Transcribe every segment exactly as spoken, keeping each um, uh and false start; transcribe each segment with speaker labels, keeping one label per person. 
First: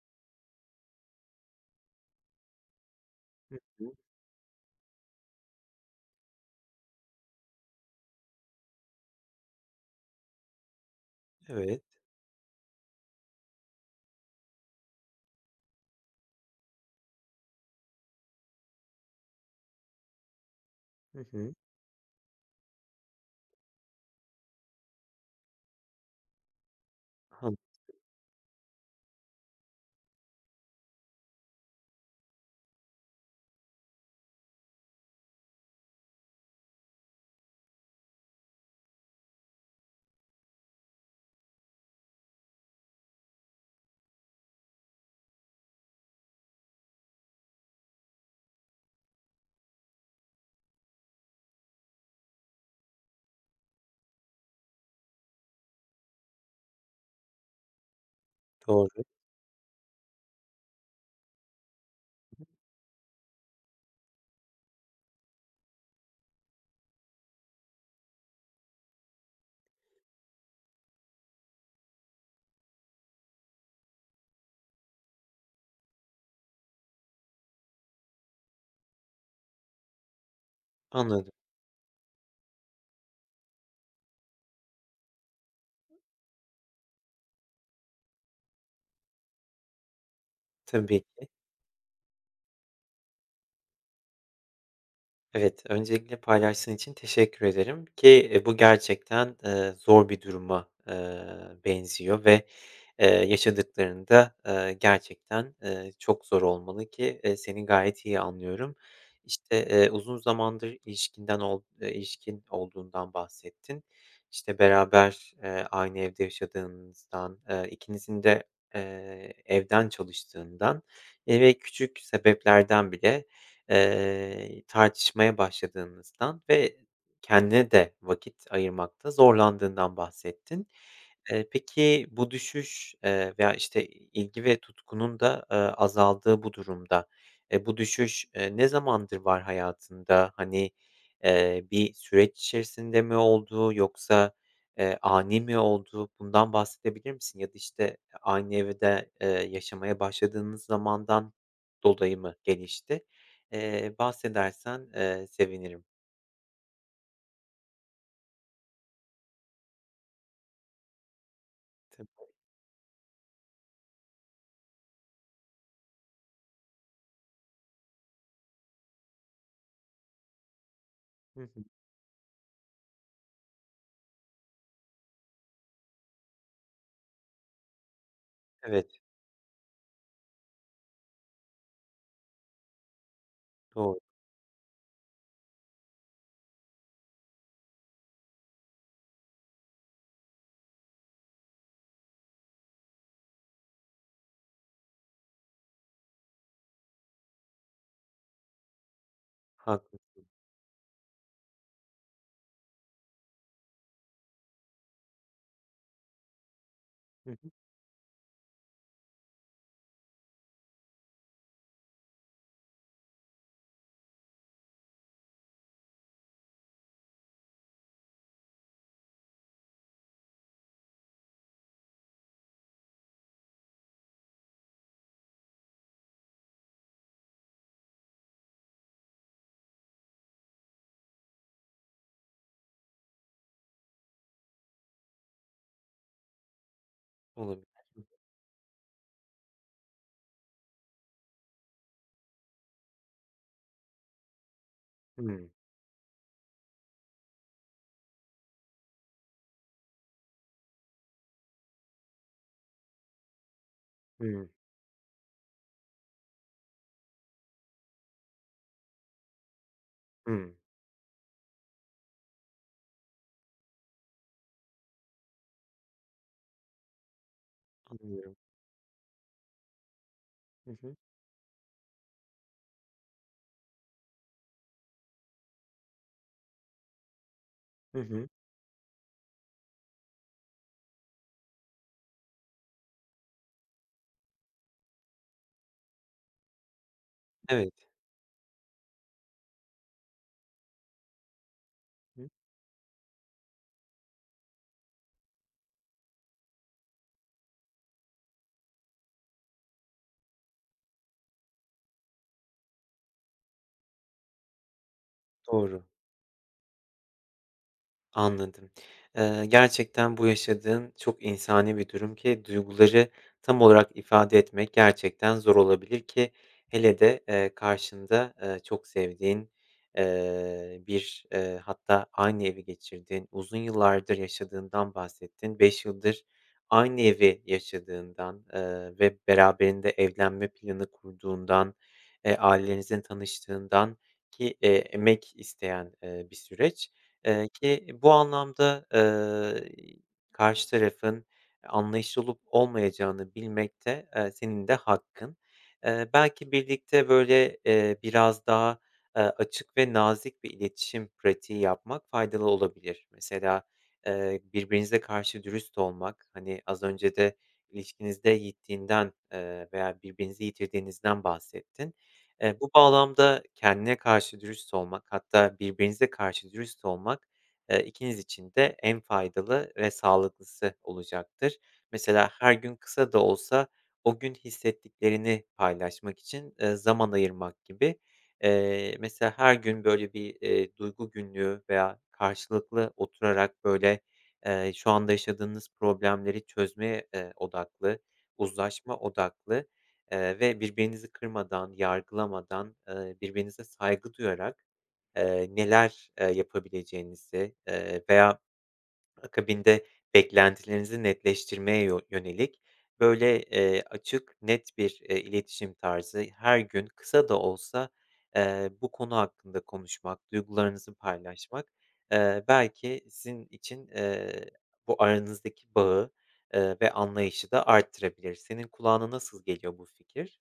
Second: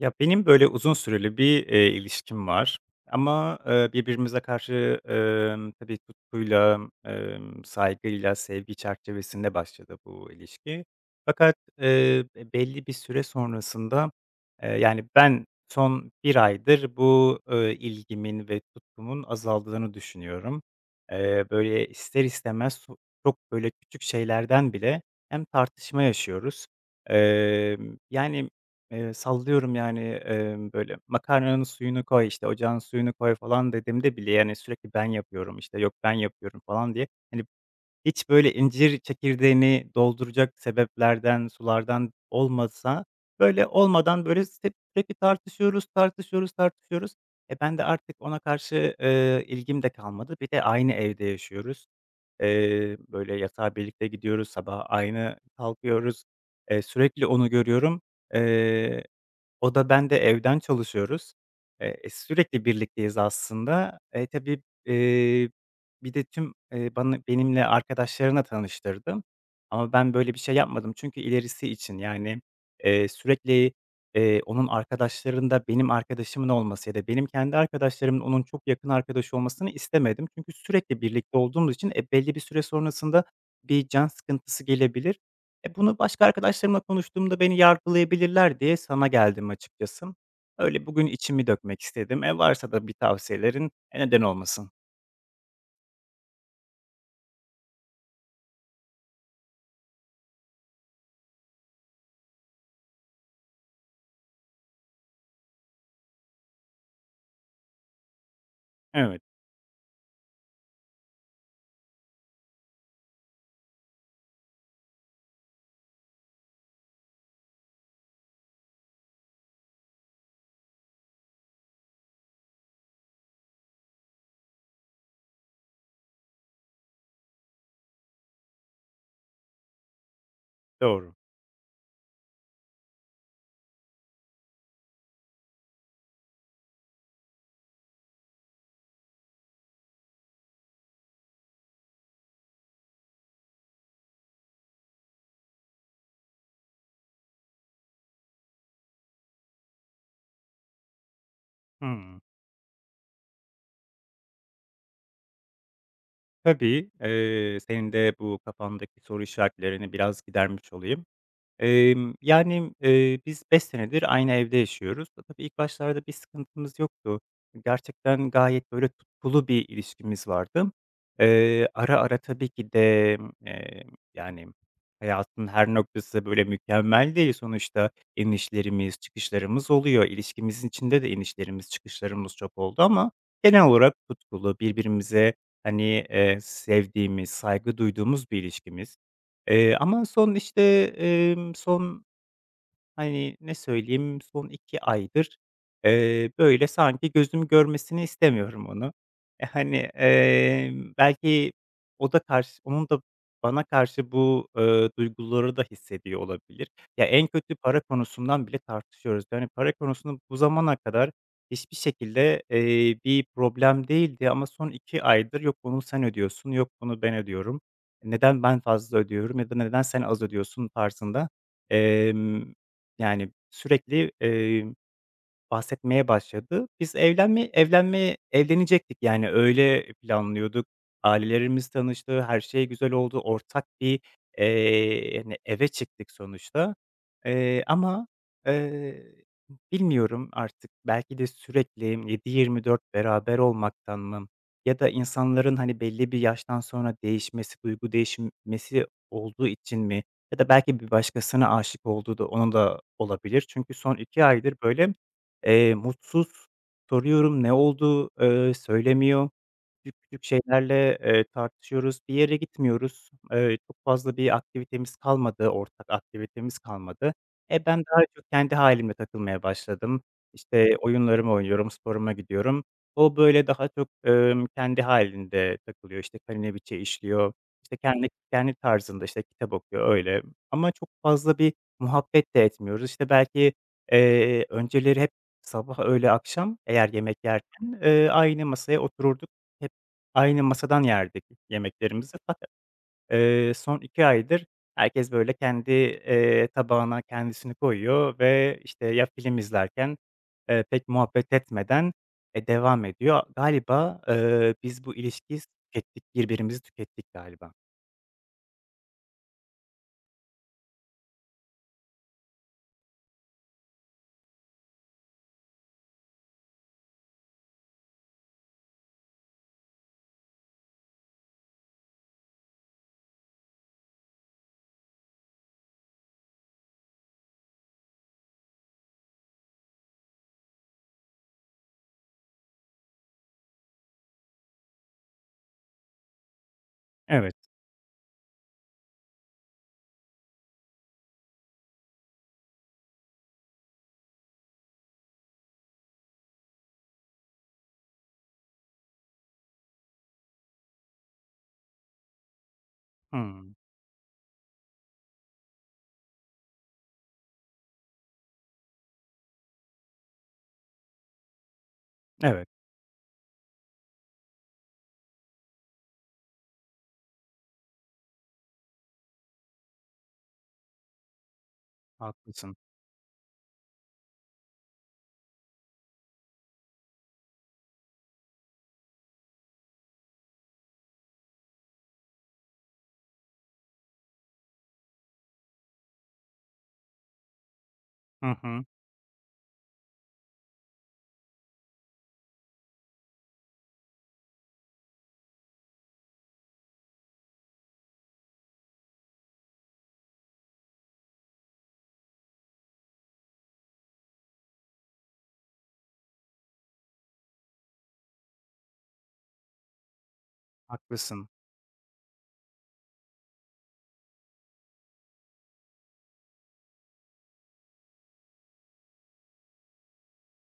Speaker 1: Ya, benim, böyle, uzun süreli bir, eee, ilişkim var
Speaker 2: Hı
Speaker 1: ama, eee,
Speaker 2: hı.
Speaker 1: birbirimize karşı, emm, tabii tutkuyla, emm, saygıyla, sevgi çerçevesinde başladı bu ilişki. Fakat,
Speaker 2: Evet.
Speaker 1: eee, belli bir süre sonrasında, eee, yani, ben son bir aydır bu, eee, ilgimin ve tutkumun azaldığını düşünüyorum.
Speaker 2: Hı
Speaker 1: Eee,
Speaker 2: hı.
Speaker 1: böyle, ister istemez so çok, böyle, küçük şeylerden bile hem tartışma yaşıyoruz.
Speaker 2: Han
Speaker 1: Emm, yani Eee, sallıyorum yani, emm, böyle, makarnanın suyunu koy, işte, ocağın suyunu koy falan dediğimde bile, yani, sürekli ben yapıyorum, işte, yok ben yapıyorum falan diye, hani, hiç böyle incir çekirdeğini dolduracak sebeplerden, sulardan olmasa, böyle, olmadan, böyle, hep sürekli tartışıyoruz, tartışıyoruz, tartışıyoruz. E, ben de artık ona karşı, eee, ilgim de kalmadı. Bir de aynı evde yaşıyoruz. Eee, böyle, yatağa birlikte gidiyoruz, sabah aynı kalkıyoruz. Eee, sürekli onu görüyorum.
Speaker 2: doğru.
Speaker 1: Eee o da ben de evden çalışıyoruz. Eee, e, sürekli birlikteyiz aslında. E, tabii, eee, bir de tüm, eee, bana benimle arkadaşlarına tanıştırdım, ama ben böyle bir şey yapmadım, çünkü ilerisi için, yani, eee, sürekli, eee, onun arkadaşlarında benim arkadaşımın olması ya da benim kendi arkadaşlarımın onun çok yakın arkadaşı olmasını istemedim. Çünkü sürekli
Speaker 2: Anladım.
Speaker 1: birlikte olduğumuz için, e, belli bir süre sonrasında bir can sıkıntısı gelebilir. E, bunu başka arkadaşlarımla konuştuğumda beni yargılayabilirler diye sana geldim açıkçası. Öyle
Speaker 2: Tabii
Speaker 1: bugün
Speaker 2: ki.
Speaker 1: içimi dökmek istedim. E, varsa da bir tavsiyelerin, e, neden olmasın.
Speaker 2: Evet, öncelikle paylaştığın için teşekkür ederim ki, eee, bu gerçekten, eee, zor bir duruma, eee, benziyor ve, eee, yaşadıkların da gerçekten, eee, çok zor olmalı ki, eee, seni gayet iyi anlıyorum.
Speaker 1: Evet,
Speaker 2: İşte, eee, uzun zamandır ilişkinden ol eee, ilişkin olduğundan bahsettin. İşte, beraber, eee, aynı evde yaşadığınızdan, eee, ikinizin de eee, evden çalıştığından, eee, ve küçük sebeplerden bile Eee, tartışmaya başladığınızdan ve kendine de vakit ayırmakta zorlandığından bahsettin.
Speaker 1: doğru.
Speaker 2: Eee, peki bu düşüş, eee, veya, işte, ilgi ve tutkunun da eee, azaldığı bu durumda, eee, bu düşüş, eee, ne zamandır var hayatında? Hani, eee, bir süreç içerisinde mi oldu yoksa, eee, ani mi oldu? Bundan bahsedebilir misin? Ya da, işte, aynı evde, eee, yaşamaya başladığınız zamandan dolayı
Speaker 1: Hımm.
Speaker 2: mı gelişti? Eee, bahsedersen, eee, sevinirim.
Speaker 1: Tabii, eee, senin de bu kafandaki soru işaretlerini biraz gidermiş olayım. Emm,
Speaker 2: Tabii.
Speaker 1: yani, eee, biz beş senedir aynı evde yaşıyoruz. E, tabii ilk başlarda bir sıkıntımız yoktu. Gerçekten gayet, böyle, tutkulu bir ilişkimiz vardı.
Speaker 2: Hı hı.
Speaker 1: Eee, ara ara tabii ki de, eee, yani, hayatın her noktası, böyle, mükemmel değil sonuçta. İnişlerimiz,
Speaker 2: Evet,
Speaker 1: çıkışlarımız oluyor. İlişkimizin içinde de inişlerimiz, çıkışlarımız çok oldu ama genel olarak
Speaker 2: doğru,
Speaker 1: tutkulu, birbirimize, hani, eee, sevdiğimiz, saygı duyduğumuz bir ilişkimiz. Eee, ama son, işte, emm, son Hani, ne söyleyeyim, son iki aydır, eee, böyle, sanki gözüm görmesini istemiyorum onu. E, hani,
Speaker 2: haklısın.
Speaker 1: emm, belki o da karşı onun da bana karşı bu, eee, duyguları da hissediyor olabilir. Ya, en
Speaker 2: Hı hı.
Speaker 1: kötü para konusundan bile tartışıyoruz. Yani, para konusunda bu zamana kadar hiçbir şekilde, eee, bir problem değildi, ama son iki aydır yok bunu sen ödüyorsun, yok bunu ben ödüyorum, neden ben fazla ödüyorum ya da neden sen az ödüyorsun tarzında, yani, sürekli, eee, bahsetmeye başladı. Biz evlenme evlenme evlenecektik, yani, öyle planlıyorduk. Ailelerimiz tanıştı, her şey güzel oldu. Ortak bir, eee, hani, eve çıktık sonuçta. Eee,
Speaker 2: Olabilir.
Speaker 1: ama, eee, bilmiyorum artık, belki de sürekli yedi yirmi dört beraber olmaktan mı, ya da
Speaker 2: Hıı. Hıı.
Speaker 1: insanların, hani, belli bir yaştan sonra değişmesi, duygu değişmesi olduğu için mi, ya da belki bir başkasına aşık olduğu da onun da olabilir. Çünkü son iki
Speaker 2: Hıı.
Speaker 1: aydır, böyle, Eee, mutsuz. Soruyorum, "Ne oldu?" Eee, söylemiyor. Küçük küçük şeylerle, eee, tartışıyoruz. Bir yere gitmiyoruz. Eee, çok fazla bir aktivitemiz kalmadı, ortak aktivitemiz kalmadı. E, ben daha çok
Speaker 2: Anlıyorum.
Speaker 1: kendi halimle takılmaya başladım.
Speaker 2: Hı
Speaker 1: İşte,
Speaker 2: hı.
Speaker 1: oyunlarımı oynuyorum, sporuma gidiyorum. O, böyle, daha çok, emm, kendi halinde takılıyor. İşte, kalinebiçe işliyor. İşte,
Speaker 2: Hı
Speaker 1: kendi
Speaker 2: hı.
Speaker 1: kendi tarzında, işte, kitap okuyor, öyle. Ama çok fazla bir muhabbet de etmiyoruz. İşte, belki, eee, önceleri hep sabah, öğle, akşam eğer yemek
Speaker 2: Evet.
Speaker 1: yerken, eee, aynı masaya otururduk. Hep aynı masadan yerdik yemeklerimizi,
Speaker 2: Hı.
Speaker 1: fakat, eee, son iki aydır herkes, böyle, kendi, eee, tabağına kendisini koyuyor ve, işte, ya film izlerken, eee, pek muhabbet etmeden, eee, devam ediyor. Galiba, eee, biz bu ilişkiyi
Speaker 2: Doğru.
Speaker 1: tükettik, birbirimizi tükettik galiba.
Speaker 2: Anladım. Eee, gerçekten bu yaşadığın çok insani bir durum ki duyguları tam olarak ifade etmek gerçekten zor olabilir ki hele de, eee, karşında, eee, çok sevdiğin, eee, bir, eee, hatta aynı evi geçirdiğin, uzun yıllardır yaşadığından bahsettin. Beş yıldır aynı evi yaşadığından, eee, ve beraberinde evlenme planı kurduğundan, eee, ailenizin tanıştığından ki, eee, emek isteyen, eee, bir süreç.
Speaker 1: Evet.
Speaker 2: Eee, ki bu anlamda, eee, karşı tarafın anlayışlı olup olmayacağını bilmek de, eee, senin de hakkın. Eee, belki birlikte, böyle, eee, biraz daha, eee, açık ve nazik bir iletişim pratiği yapmak faydalı olabilir.
Speaker 1: Hımm.
Speaker 2: Mesela, eee, birbirinize karşı dürüst olmak, hani, az önce de ilişkinizde yittiğinden, eee, veya birbirinizi yitirdiğinizden bahsettin.
Speaker 1: Evet,
Speaker 2: Eee, bu bağlamda kendine karşı dürüst olmak, hatta birbirinize karşı dürüst olmak, eee, ikiniz için de en faydalı ve sağlıklısı olacaktır. Mesela her
Speaker 1: haklısın.
Speaker 2: gün kısa da olsa o gün hissettiklerini paylaşmak için, eee, zaman ayırmak gibi. Eee, mesela her gün böyle bir, eee, duygu günlüğü veya karşılıklı oturarak böyle, eee, şu anda yaşadığınız problemleri çözmeye, eee, odaklı,
Speaker 1: Hı hı,
Speaker 2: uzlaşma odaklı, Eee, ve birbirinizi kırmadan, yargılamadan, eee, birbirinize saygı duyarak, eee, neler eee, yapabileceğinizi, eee, veya akabinde beklentilerinizi netleştirmeye yo yönelik böyle, eee, açık, net bir, eee, iletişim tarzı her gün kısa da olsa, eee, bu konu hakkında konuşmak, duygularınızı
Speaker 1: haklısın.
Speaker 2: paylaşmak, eee, belki sizin için, eee, bu aranızdaki bağı, eee, ve anlayışı da arttırabilir. Senin kulağına nasıl geliyor bu fikir?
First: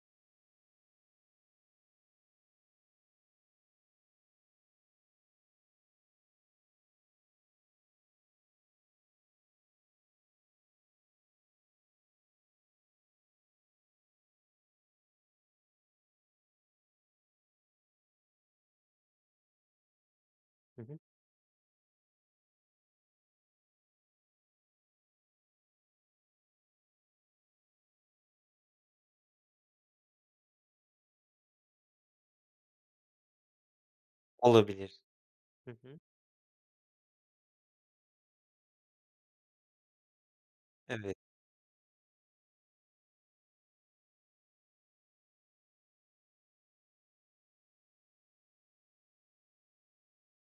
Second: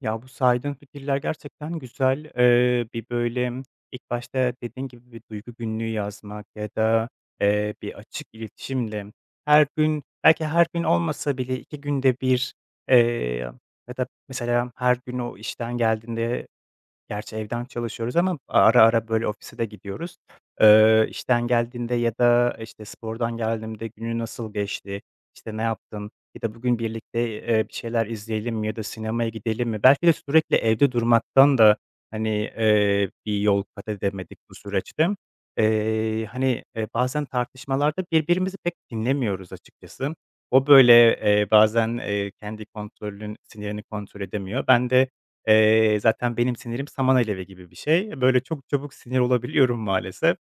Speaker 1: Ya, bu saydığın fikirler gerçekten güzel. Eee, bir, böyle, ilk başta dediğin gibi bir duygu günlüğü yazmak ya da, eee, bir açık iletişimle her gün, belki her gün olmasa bile iki günde bir eee, ya da mesela her gün o işten geldiğinde. Gerçi evden çalışıyoruz ama ara ara, böyle, ofise de gidiyoruz.
Speaker 2: Hı hı.
Speaker 1: Eee, işten geldiğinde ya da, işte, spordan geldiğimde günü nasıl geçti, işte, ne yaptın ya da bugün birlikte, eee, bir şeyler izleyelim mi ya da sinemaya gidelim mi? Belki de sürekli evde durmaktan da, hani, eee, bir yol kat edemedik bu
Speaker 2: Olabilir.
Speaker 1: süreçte.
Speaker 2: Hı hı.
Speaker 1: Eee, hani, eee, bazen tartışmalarda birbirimizi pek dinlemiyoruz açıkçası. O, böyle,
Speaker 2: Evet,
Speaker 1: eee, bazen, eee, kendi kontrolün sinirini kontrol edemiyor. Ben de Eee, zaten benim sinirim saman alevi gibi bir şey. Böyle, çok çabuk sinir olabiliyorum maalesef.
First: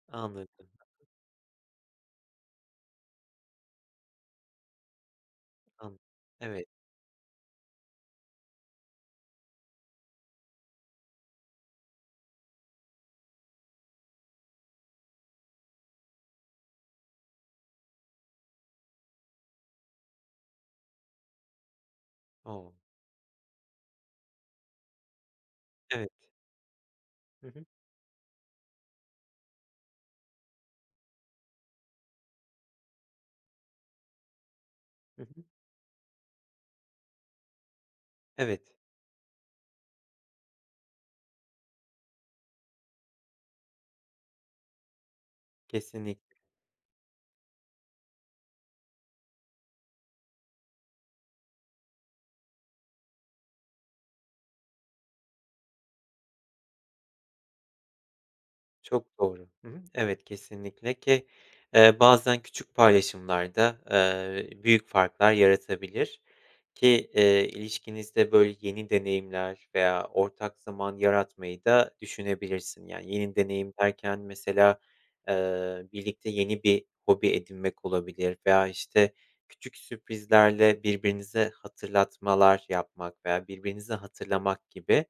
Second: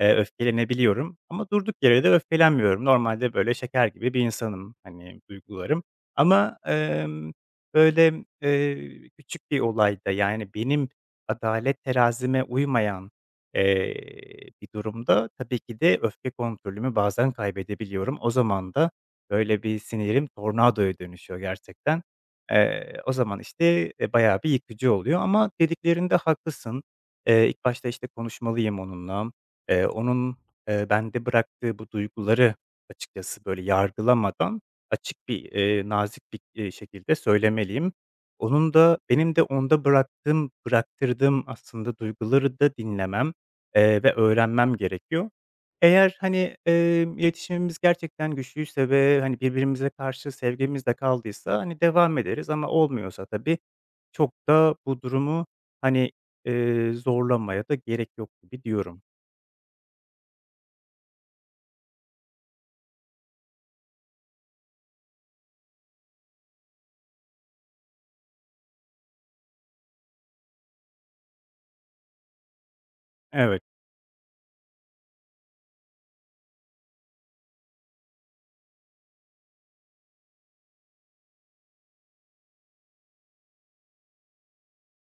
Speaker 1: Eee,
Speaker 2: anladım,
Speaker 1: öfkelenebiliyorum ama durduk yere de öfkelenmiyorum. Normalde, böyle, şeker gibi bir insanım, hani, duygularım
Speaker 2: an
Speaker 1: ama,
Speaker 2: Evet,
Speaker 1: emm, böyle, eee, küçük bir olayda, yani, benim adalet terazime uymayan, eee, bir durumda tabii ki de öfke kontrolümü bazen kaybedebiliyorum. O zaman da, böyle, bir sinirim tornadoya dönüşüyor gerçekten.
Speaker 2: o!
Speaker 1: Eee, o zaman, işte, eee, bayağı bir yıkıcı oluyor, ama
Speaker 2: Evet.
Speaker 1: dediklerinde haklısın.
Speaker 2: Hı
Speaker 1: Eee,
Speaker 2: hı.
Speaker 1: ilk başta, işte, konuşmalıyım onunla. Eee, onun, eee, bende bıraktığı bu duyguları açıkçası, böyle, yargılamadan, açık
Speaker 2: Hı hı.
Speaker 1: bir, eee, nazik bir, eee, şekilde söylemeliyim.
Speaker 2: Evet,
Speaker 1: Onun da benim de onda bıraktığım bıraktırdığım aslında duyguları da dinlemem, eee, ve öğrenmem gerekiyor. Eğer,
Speaker 2: kesinlikle.
Speaker 1: hani, emm, iletişimimiz gerçekten güçlüyse ve, hani, birbirimize karşı sevgimiz de kaldıysa, hani, devam ederiz, ama olmuyorsa tabii çok da bu durumu, hani, eee, zorlamaya da gerek yok gibi diyorum.
Speaker 2: Çok doğru. Hı hı. Evet, kesinlikle ki, eee, bazen küçük paylaşımlar da eee, büyük farklar yaratabilir. Ki, eee, ilişkinizde, böyle, yeni deneyimler veya ortak zaman yaratmayı da düşünebilirsin. Yani, yeni
Speaker 1: Evet.
Speaker 2: deneyim derken mesela, eee, birlikte yeni bir hobi edinmek olabilir veya, işte, küçük sürprizlerle birbirinize hatırlatmalar yapmak veya birbirinizi hatırlamak gibi,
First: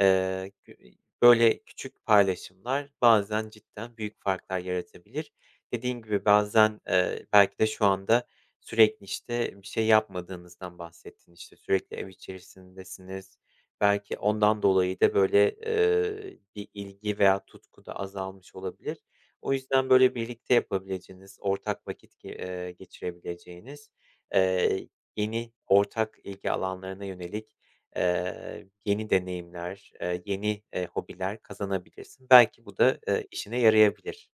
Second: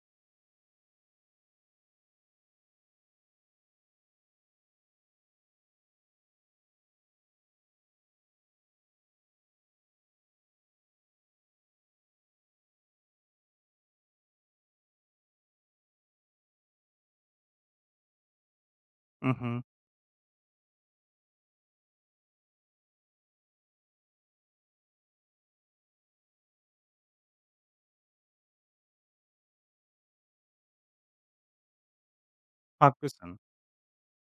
Speaker 2: eee, gü böyle, küçük paylaşımlar bazen cidden büyük farklar yaratabilir. Dediğin gibi bazen, eee, belki de şu anda sürekli, işte, bir şey yapmadığınızdan bahsettin. İşte, sürekli ev içerisindesiniz. Belki ondan dolayı da, böyle, eee, bir ilgi veya tutku da azalmış olabilir.
Speaker 1: Hı
Speaker 2: O
Speaker 1: hı.
Speaker 2: yüzden, böyle, birlikte yapabileceğiniz, ortak vakit ge eee, geçirebileceğiniz, eee, yeni ortak ilgi alanlarına yönelik, eee, yeni deneyimler, eee, yeni, eee, hobiler kazanabilirsin. Belki bu da, eee,
Speaker 1: Haklısın.
Speaker 2: işine yarayabilir.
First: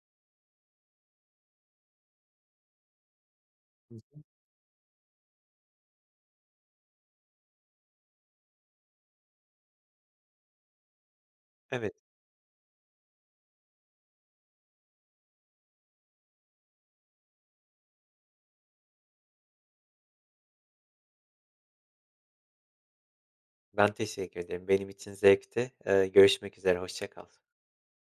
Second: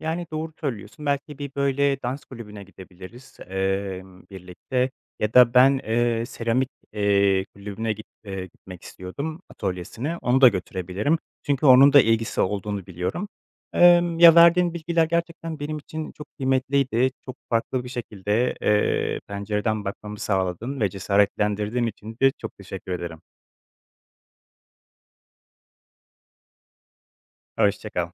Speaker 1: Yani, doğru söylüyorsun. Belki bir, böyle, dans kulübüne gidebiliriz,
Speaker 2: Hı hı.
Speaker 1: emm, birlikte, ya da ben, eee, seramik, eee, kulübüne git eee, gitmek istiyordum, atölyesine. Onu da götürebilirim. Çünkü onun
Speaker 2: Evet.
Speaker 1: da ilgisi olduğunu biliyorum. Emm, ya, verdiğin bilgiler gerçekten benim için çok kıymetliydi. Çok farklı bir şekilde, eee, pencereden bakmamı sağladın ve cesaretlendirdiğin için de çok teşekkür ederim.
Speaker 2: Ben teşekkür ederim. Benim için zevkti. Eee, görüşmek üzere, hoşça kal.
Speaker 1: Hoşça kal.